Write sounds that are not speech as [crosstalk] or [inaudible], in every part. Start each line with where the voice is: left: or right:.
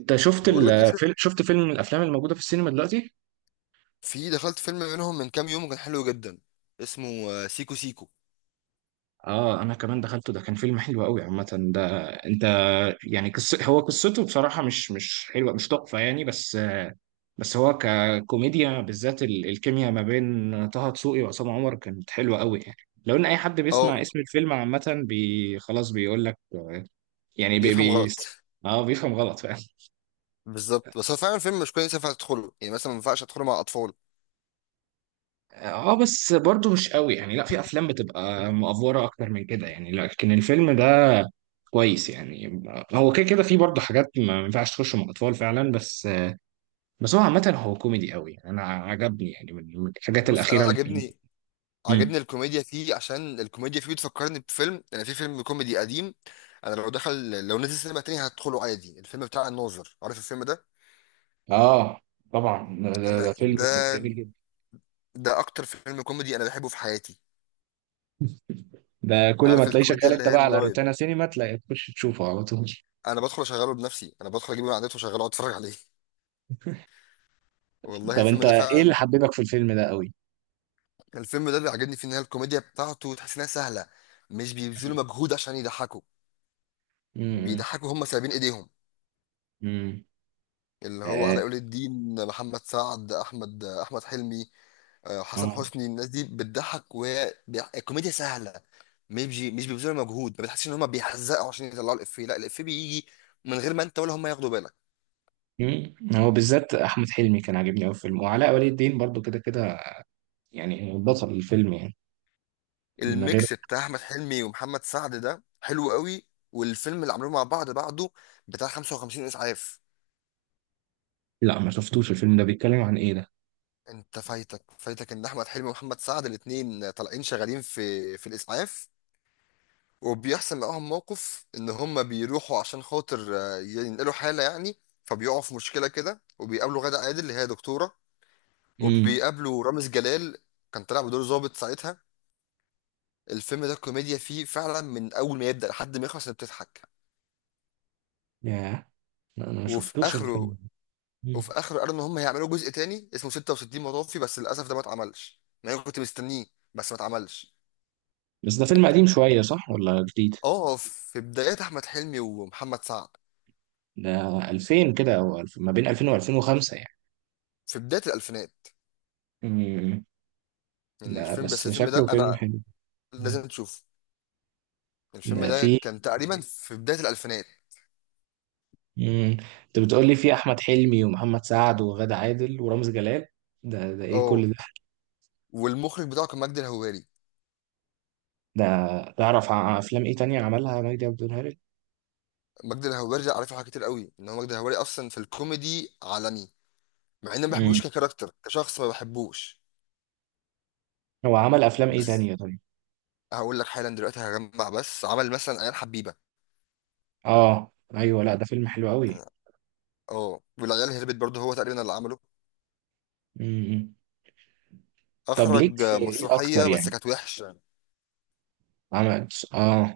right: انت
left: بقول لك إيه،
right: شفت فيلم من الافلام الموجوده في السينما دلوقتي؟
left: في دخلت فيلم منهم من كام يوم كان حلو جدا. اسمه سيكو سيكو.
right: اه، انا كمان دخلته. ده كان فيلم حلو قوي عامه. ده انت يعني هو قصته بصراحه مش حلوه، مش تحفه يعني، بس هو ككوميديا، بالذات الكيمياء ما بين طه دسوقي وعصام عمر كانت حلوه قوي يعني. لو ان اي حد
left: اه
right: بيسمع اسم الفيلم عامه خلاص بيقول لك يعني
left: بيفهم غلط.
right: اه، بيفهم غلط.
left: بالظبط، بس هو فعلا فيلم مش كويس ينفع تدخله، يعني مثلا ما ينفعش ادخله مع اطفال.
right: اه، بس برضو مش قوي يعني. لا، في افلام بتبقى مأفورة اكتر من كده يعني، لكن الفيلم ده كويس يعني. هو كده كده في برضو حاجات ما ينفعش تخش مع اطفال فعلا، بس هو عامة هو كوميدي قوي يعني. انا عجبني يعني من الحاجات
left: بص، انا
right: الاخيرة اللي في-.
left: عجبني.
right: مم.
left: عجبني الكوميديا فيه عشان الكوميديا فيه بتفكرني بفيلم. انا في فيلم كوميدي قديم. انا لو دخل، لو نزل سينما تاني هدخله عادي، الفيلم بتاع الناظر. عارف الفيلم ده؟
right: اه، طبعا ده, ده
left: انا
right: ده فيلم
left: ده
right: جميل جدا.
left: ده اكتر فيلم كوميدي انا بحبه في حياتي.
right: ده كل ما
left: عارف
right: تلاقيه
left: الكوميديا
right: شغال
left: اللي
right: انت
left: هي
right: بقى على
left: اللايت؟
right: روتانا سينما تلاقي تخش تشوفه على طول.
left: انا بدخل اشغله بنفسي، انا بدخل اجيبه من على النت واشغله واتفرج عليه. والله
right: طب
left: الفيلم
right: انت
left: ده
right: ايه اللي
left: فعلا.
right: حببك في الفيلم ده قوي؟
left: كان الفيلم ده اللي عجبني فيه ان هي الكوميديا بتاعته تحس انها سهله. مش بيبذلوا مجهود عشان يضحكوا.
right: امم.
left: بيضحكوا هم سايبين ايديهم.
right: امم.
left: اللي هو
right: اه.
left: علاء ولي الدين، محمد سعد، احمد حلمي. حسن
right: آه.
left: حسني. الناس دي بتضحك وهي الكوميديا سهله. مش بيبذلوا مجهود. ما بتحسش ان هم بيحزقوا عشان يطلعوا الافيه، لا الافيه بيجي من غير ما انت ولا هم ياخدوا بالك.
right: مم. هو بالذات احمد حلمي كان عاجبني قوي في الفيلم، وعلاء ولي الدين برضو كده كده يعني بطل الفيلم يعني. من غير.
left: الميكس بتاع احمد حلمي ومحمد سعد ده حلو قوي. والفيلم اللي عملوه مع بعض بعده بتاع 55 اسعاف.
right: لا، ما شفتوش الفيلم. ده بيتكلم عن ايه ده؟
left: انت فايتك ان احمد حلمي ومحمد سعد الاتنين طالعين شغالين في الاسعاف. وبيحصل معاهم موقف ان هم بيروحوا عشان خاطر ينقلوا حاله يعني، فبيقعوا في مشكله كده، وبيقابلوا غادة عادل اللي هي دكتوره.
right: امم.
left: وبيقابلوا رامز جلال، كان طالع بدور ظابط ساعتها. الفيلم ده الكوميديا فيه فعلا من اول ما يبدا لحد ما يخلص انت بتضحك.
right: يا لا، انا ما
left: وفي
right: شفتوش
left: اخره.
right: الفيلم.
left: وفي
right: مم.
left: اخره قالوا ان هم هيعملوا جزء تاني اسمه 66 مطافي، بس للاسف ده ما اتعملش، يعني انا كنت مستنيه. بس ما اتعملش.
right: بس ده فيلم قديم شويه صح ولا جديد؟
left: اه، في بدايات احمد حلمي ومحمد سعد.
right: ده 2000 كده او 2000، ما بين 2000 و2005 يعني.
left: في بدايه الالفينات
right: امم.
left: يعني
right: ده
left: الفيلم. بس
right: بس
left: الفيلم ده
right: شكله فيلم
left: انا
right: حلو. مم.
left: لازم تشوفه. الفيلم
right: ده
left: ده
right: فيه.
left: كان تقريبا في بدايه الالفينات.
right: امم. انت بتقول لي فيه احمد حلمي ومحمد سعد وغادة عادل ورامز جلال. ده ايه كل
left: اه،
right: ده
left: والمخرج بتاعه كان مجدي الهواري.
right: ده؟ تعرف افلام ايه تانية عملها مجدي عبد الهادي؟
left: مجدي الهواري ده عارفه حاجات كتير قوي، ان هو مجدي الهواري اصلا في الكوميدي عالمي. مع اني ما
right: امم.
left: بحبوش ككاركتر، كشخص ما بحبوش.
right: هو عمل افلام ايه
left: بس
right: تانية طيب؟
left: هقول لك حالا دلوقتي هجمع. بس عمل مثلا عيال حبيبه.
right: اه، ايوه. لا، ده فيلم حلو قوي.
left: اه، والعيال هربت برضه، هو تقريبا اللي عمله.
right: امم. طب ليك
left: اخرج
right: في ايه اكتر
left: مسرحيه بس
right: يعني؟
left: كانت وحشه،
right: عمل. اه.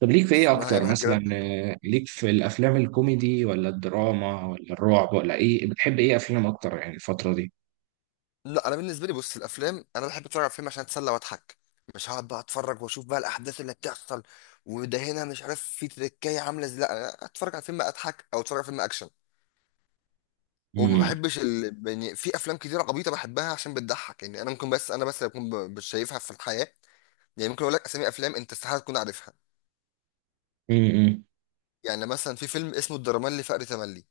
right: طب ليك في ايه
left: اسمها
right: اكتر
left: ياما في الجيران.
right: مثلا، ليك في الافلام الكوميدي ولا الدراما ولا الرعب ولا ايه؟ بتحب ايه افلام اكتر يعني الفترة دي؟
left: لا، انا بالنسبه لي بص، الافلام انا بحب اتفرج على فيلم عشان اتسلى واضحك. مش هقعد بقى اتفرج واشوف بقى الاحداث اللي بتحصل، وده هنا مش عارف في تركايه عامله ازاي. لا، أنا اتفرج على فيلم اضحك او اتفرج على فيلم اكشن. وما
right: امم.
left: بحبش يعني في افلام كتيره عبيطه بحبها عشان بتضحك، يعني انا ممكن. بس انا بس اللي اكون مش شايفها في الحياه. يعني ممكن اقول لك اسامي افلام انت استحاله تكون عارفها.
right: امم.
left: يعني مثلا في فيلم اسمه الدرمالي فقر تملي.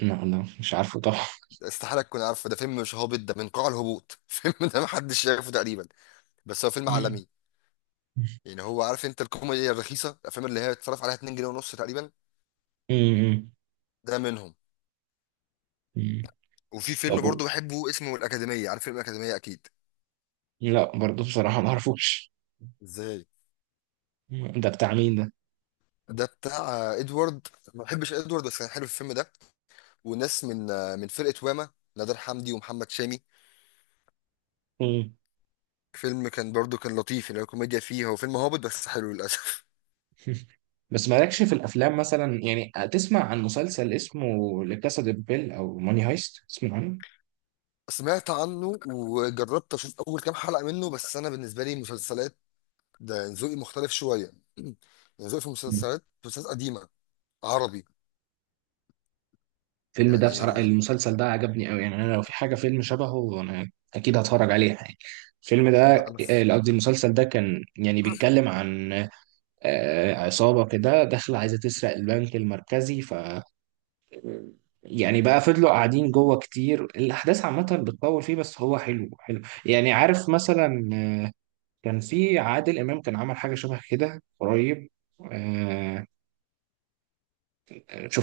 right: لا، لا مش عارفه طبعا.
left: ده استحاله تكون عارفه، ده فيلم مش هابط، ده من قاع الهبوط [laughs] فيلم ده محدش شايفه تقريبا. بس هو فيلم
right: مم.
left: عالمي.
right: [laughs]
left: يعني هو عارف انت الكوميديا الرخيصه، الافلام اللي هي اتفرج عليها 2 جنيه ونص تقريبا.
right: مم.
left: ده منهم.
right: مم.
left: وفي فيلم
right: طب
left: برضو بحبه اسمه الاكاديميه. عارف فيلم الاكاديميه اكيد؟
right: لا برضه بصراحة ما اعرفوش.
left: ازاي؟
right: مم. ده بتاع مين؟
left: ده بتاع ادوارد. ما بحبش ادوارد، بس كان حلو الفيلم ده. وناس من من فرقه واما، نادر حمدي ومحمد شامي.
right: ده،
left: فيلم كان برضو كان لطيف يعني، الكوميديا فيه، هو فيلم هابط بس حلو للاسف.
right: بس مالكش في الافلام مثلا يعني؟ تسمع عن مسلسل اسمه لكاسا دي بابيل او ماني هايست؟ تسمع عنه؟
left: [laughs] سمعت عنه وجربت اشوف اول كام حلقه منه، بس انا بالنسبه لي مسلسلات، ده ذوقي مختلف شويه [clears throat] يعني. ذوقي في
right: مم.
left: المسلسلات مسلسلات قديمه، عربي.
right: الفيلم ده بصراحه،
left: يعني
right: المسلسل ده عجبني قوي يعني. انا لو في حاجه فيلم شبهه انا اكيد هتفرج عليها يعني. الفيلم ده،
left: لا، انا
right: قصدي المسلسل ده كان يعني بيتكلم عن عصابه كده داخله عايزه تسرق البنك المركزي. ف يعني بقى فضلوا قاعدين جوه كتير. الاحداث عامه بتطول فيه بس هو حلو حلو يعني، عارف مثلا. كان في عادل امام كان عمل حاجه شبه كده قريب. آه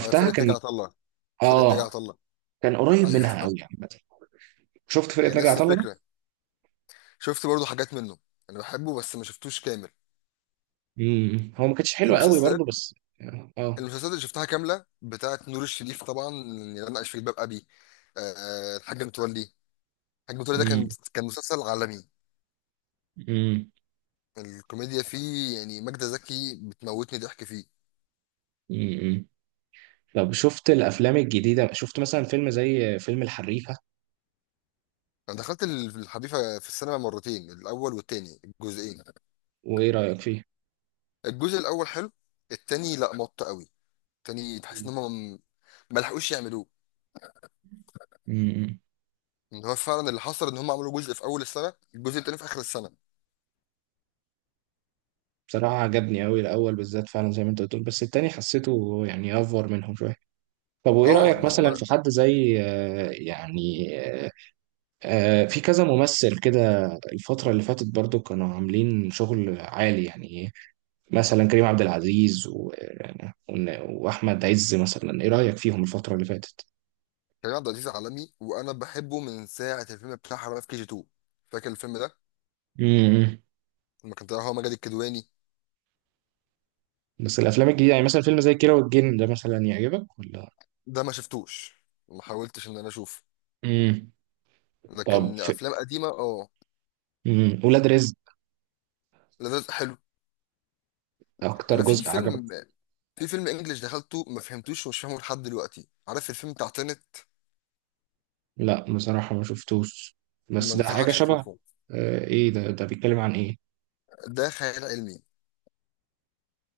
left: فرقه نجا
right: كان.
left: عطله. فرقه نجا
right: اه،
left: عطله.
right: كان
left: [laughs]
right: قريب منها
left: ايوه.
right: قوي يعني. شفت فرقه ناجي
left: نفس
right: عطا الله ده؟
left: الفكره. شفت برضو حاجات منه. انا بحبه بس ما شفتوش كامل.
right: امم. هو ما كانتش حلوه قوي برضو
left: المسلسلات.
right: بس. اه.
left: المسلسلات اللي شفتها كامله بتاعت نور الشريف طبعا، اللي انا عايش في جلباب ابي. الحاج متولي. الحاج متولي ده كان
right: امم.
left: كان مسلسل عالمي.
right: امم.
left: الكوميديا فيه يعني ماجدة زكي بتموتني ضحك فيه.
right: امم. طب شفت الافلام الجديده؟ شفت مثلا فيلم زي فيلم الحريفه؟
left: انا دخلت الحريفه في السينما مرتين، الاول والتاني، الجزئين.
right: وايه رايك فيه؟
left: الجزء الاول حلو. التاني لا، مط قوي. التاني بحس ان هم ما لحقوش يعملوه.
right: امم.
left: ان هو فعلا اللي حصل ان هم عملوا جزء في اول السنه، الجزء التاني في اخر السنه.
right: بصراحه عجبني قوي الاول بالذات فعلا زي ما انت بتقول، بس التاني حسيته يعني افور منهم شويه. طب وايه
left: اه،
right: رايك
left: ان هم.
right: مثلا في حد زي، في كذا ممثل كده؟ الفترة اللي فاتت برضو كانوا عاملين شغل عالي يعني إيه؟ مثلا كريم عبد العزيز وأحمد عز مثلا، إيه رأيك فيهم الفترة اللي فاتت؟
left: كريم عبد العزيز عالمي، وانا بحبه من ساعه الفيلم بتاع حرامية في كي جي 2. فاكر الفيلم ده؟
right: امم.
left: لما كان طالع هو مجدي الكدواني.
right: بس الأفلام الجديدة يعني مثلا فيلم زي كيرة والجن ده مثلا يعجبك ولا؟
left: ده ما شفتوش، ما حاولتش ان انا اشوفه.
right: امم. طب
left: لكن
right: في.
left: افلام قديمه اه.
right: مم. ولاد رزق.
left: لذيذ حلو.
right: أكتر
left: انا
right: جزء عجبك؟
left: في فيلم انجليش دخلته، ما فهمتوش ومش فاهمه لحد دلوقتي. عارف الفيلم بتاع تنت؟
right: لا بصراحة ما شفتوش.
left: ما [laughs]
right: بس ده حاجة
left: انصحكش
right: شبه.
left: تشوفه.
right: إيه ده؟ ده بيتكلم عن إيه؟
left: ده خيال علمي.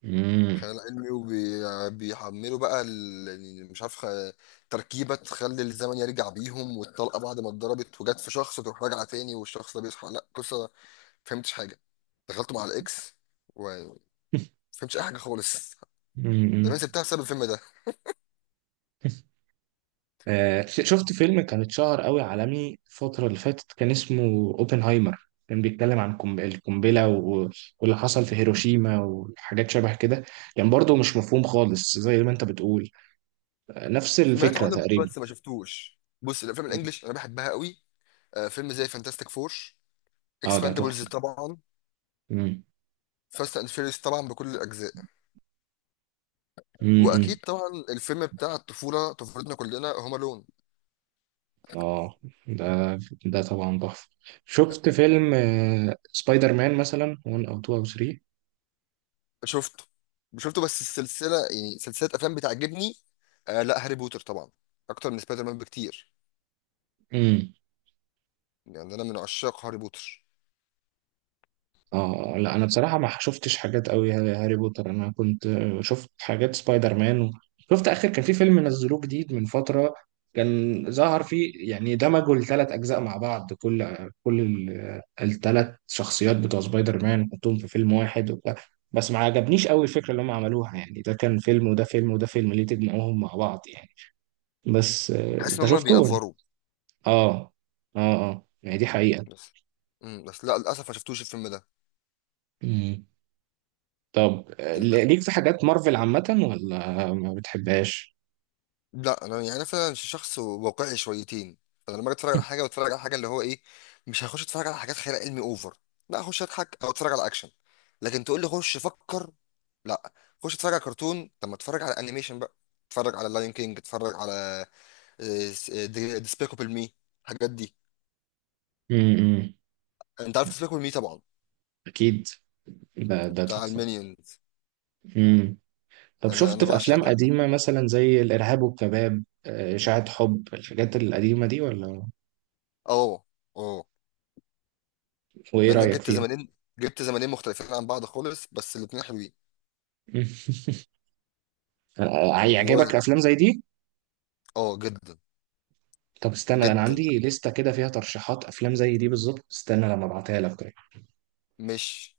right: امم.
left: خيال علمي وبيحملوا بقى يعني مش عارف تركيبة تخلي الزمن يرجع بيهم، والطلقة بعد ما اتضربت وجت في شخص تروح راجعة تاني والشخص ده بيصحى، لا قصة ما فهمتش حاجة. دخلت مع الإكس وما فهمتش أي حاجة خالص. طب أنا سبتها بسبب الفيلم ده.
right: [laughs] شفت فيلم كان اتشهر قوي عالمي الفترة اللي فاتت كان اسمه اوبنهايمر، كان بيتكلم عن القنبلة واللي حصل في هيروشيما وحاجات شبه كده. كان برضو مش مفهوم خالص زي ما انت بتقول. نفس
left: سمعت
right: الفكرة
left: عنه
right: تقريبا.
left: بس ما شفتوش. بص، الأفلام الإنجليش أنا بحبها قوي. فيلم زي فانتاستيك فور،
right: اه، ده
left: اكسباندبلز
right: تحفة.
left: طبعا،
right: مم.
left: فاست اند فيريوس طبعا بكل الاجزاء.
right: مم.
left: واكيد
right: مم.
left: طبعا الفيلم بتاع الطفوله، طفولتنا كلنا، هوم الون.
right: اه، ده ده طبعا تحفة. شفت فيلم، سبايدر مان مثلا 1 او 2 او
left: شفته. شفته بس السلسله، يعني سلسله افلام بتعجبني. آه لا، هاري بوتر طبعا اكتر من سبايدر مان بكتير.
right: 3؟
left: يعني انا من عشاق هاري بوتر.
right: اه. لا، انا بصراحه ما شفتش حاجات قوي هاري بوتر. انا كنت شفت حاجات سبايدر مان شفت اخر كان في فيلم نزلوه جديد من فتره. كان ظهر فيه يعني دمجوا الثلاث اجزاء مع بعض. كل الثلاث شخصيات بتوع سبايدر مان حطوهم في فيلم واحد وبتاع. بس ما عجبنيش قوي الفكره اللي هم عملوها يعني، ده كان فيلم وده فيلم وده فيلم، ليه تجمعوهم مع بعض يعني؟ بس
left: بحس ان
right: انت
left: هم
right: شفته ولا؟
left: بيأفوروا
right: اه. اه. اه يعني، دي حقيقه.
left: بس. امم، بس لا للاسف ما شفتوش الفيلم ده.
right: مم. طب، ليك في حاجات مارفل عامة ولا ما بتحبهاش؟
left: لا، انا يعني فعلا شخص واقعي شويتين. فانا لما أجي اتفرج على
right: [laughs]
left: حاجه بتفرج على حاجه اللي هو ايه. مش هخش اتفرج على حاجات خيال علمي اوفر. لا، اخش اضحك او اتفرج على اكشن. لكن تقول لي خش فكر، لا. خش اتفرج على كرتون، طب ما اتفرج على انيميشن بقى. اتفرج على لاين كينج، اتفرج على ديسبيكابل مي، الحاجات دي.
right: امم.
left: انت عارف ديسبيكابل مي طبعا،
right: اكيد. ده
left: بتاع
right: تحفة.
left: المينيونز.
right: امم. طب
left: انا
right: شفت
left: انا
right: في
left: بعشق
right: افلام
left: ده.
right: قديمة مثلا زي الارهاب والكباب، اشاعة حب؟ الحاجات القديمة دي ولا؟
left: اه، اه.
right: وايه
left: مع انك
right: رأيك فيها؟
left: جبت زمانين مختلفين عن بعض خالص بس الاتنين حلوين.
right: مم. [laughs]
left: والله،
right: هيعجبك افلام زي دي؟
left: اه جدا.
right: طب استنى، انا
left: جدا.
right: عندي لستة كده فيها ترشيحات افلام زي دي بالظبط. استنى لما ابعتها لك.
left: مش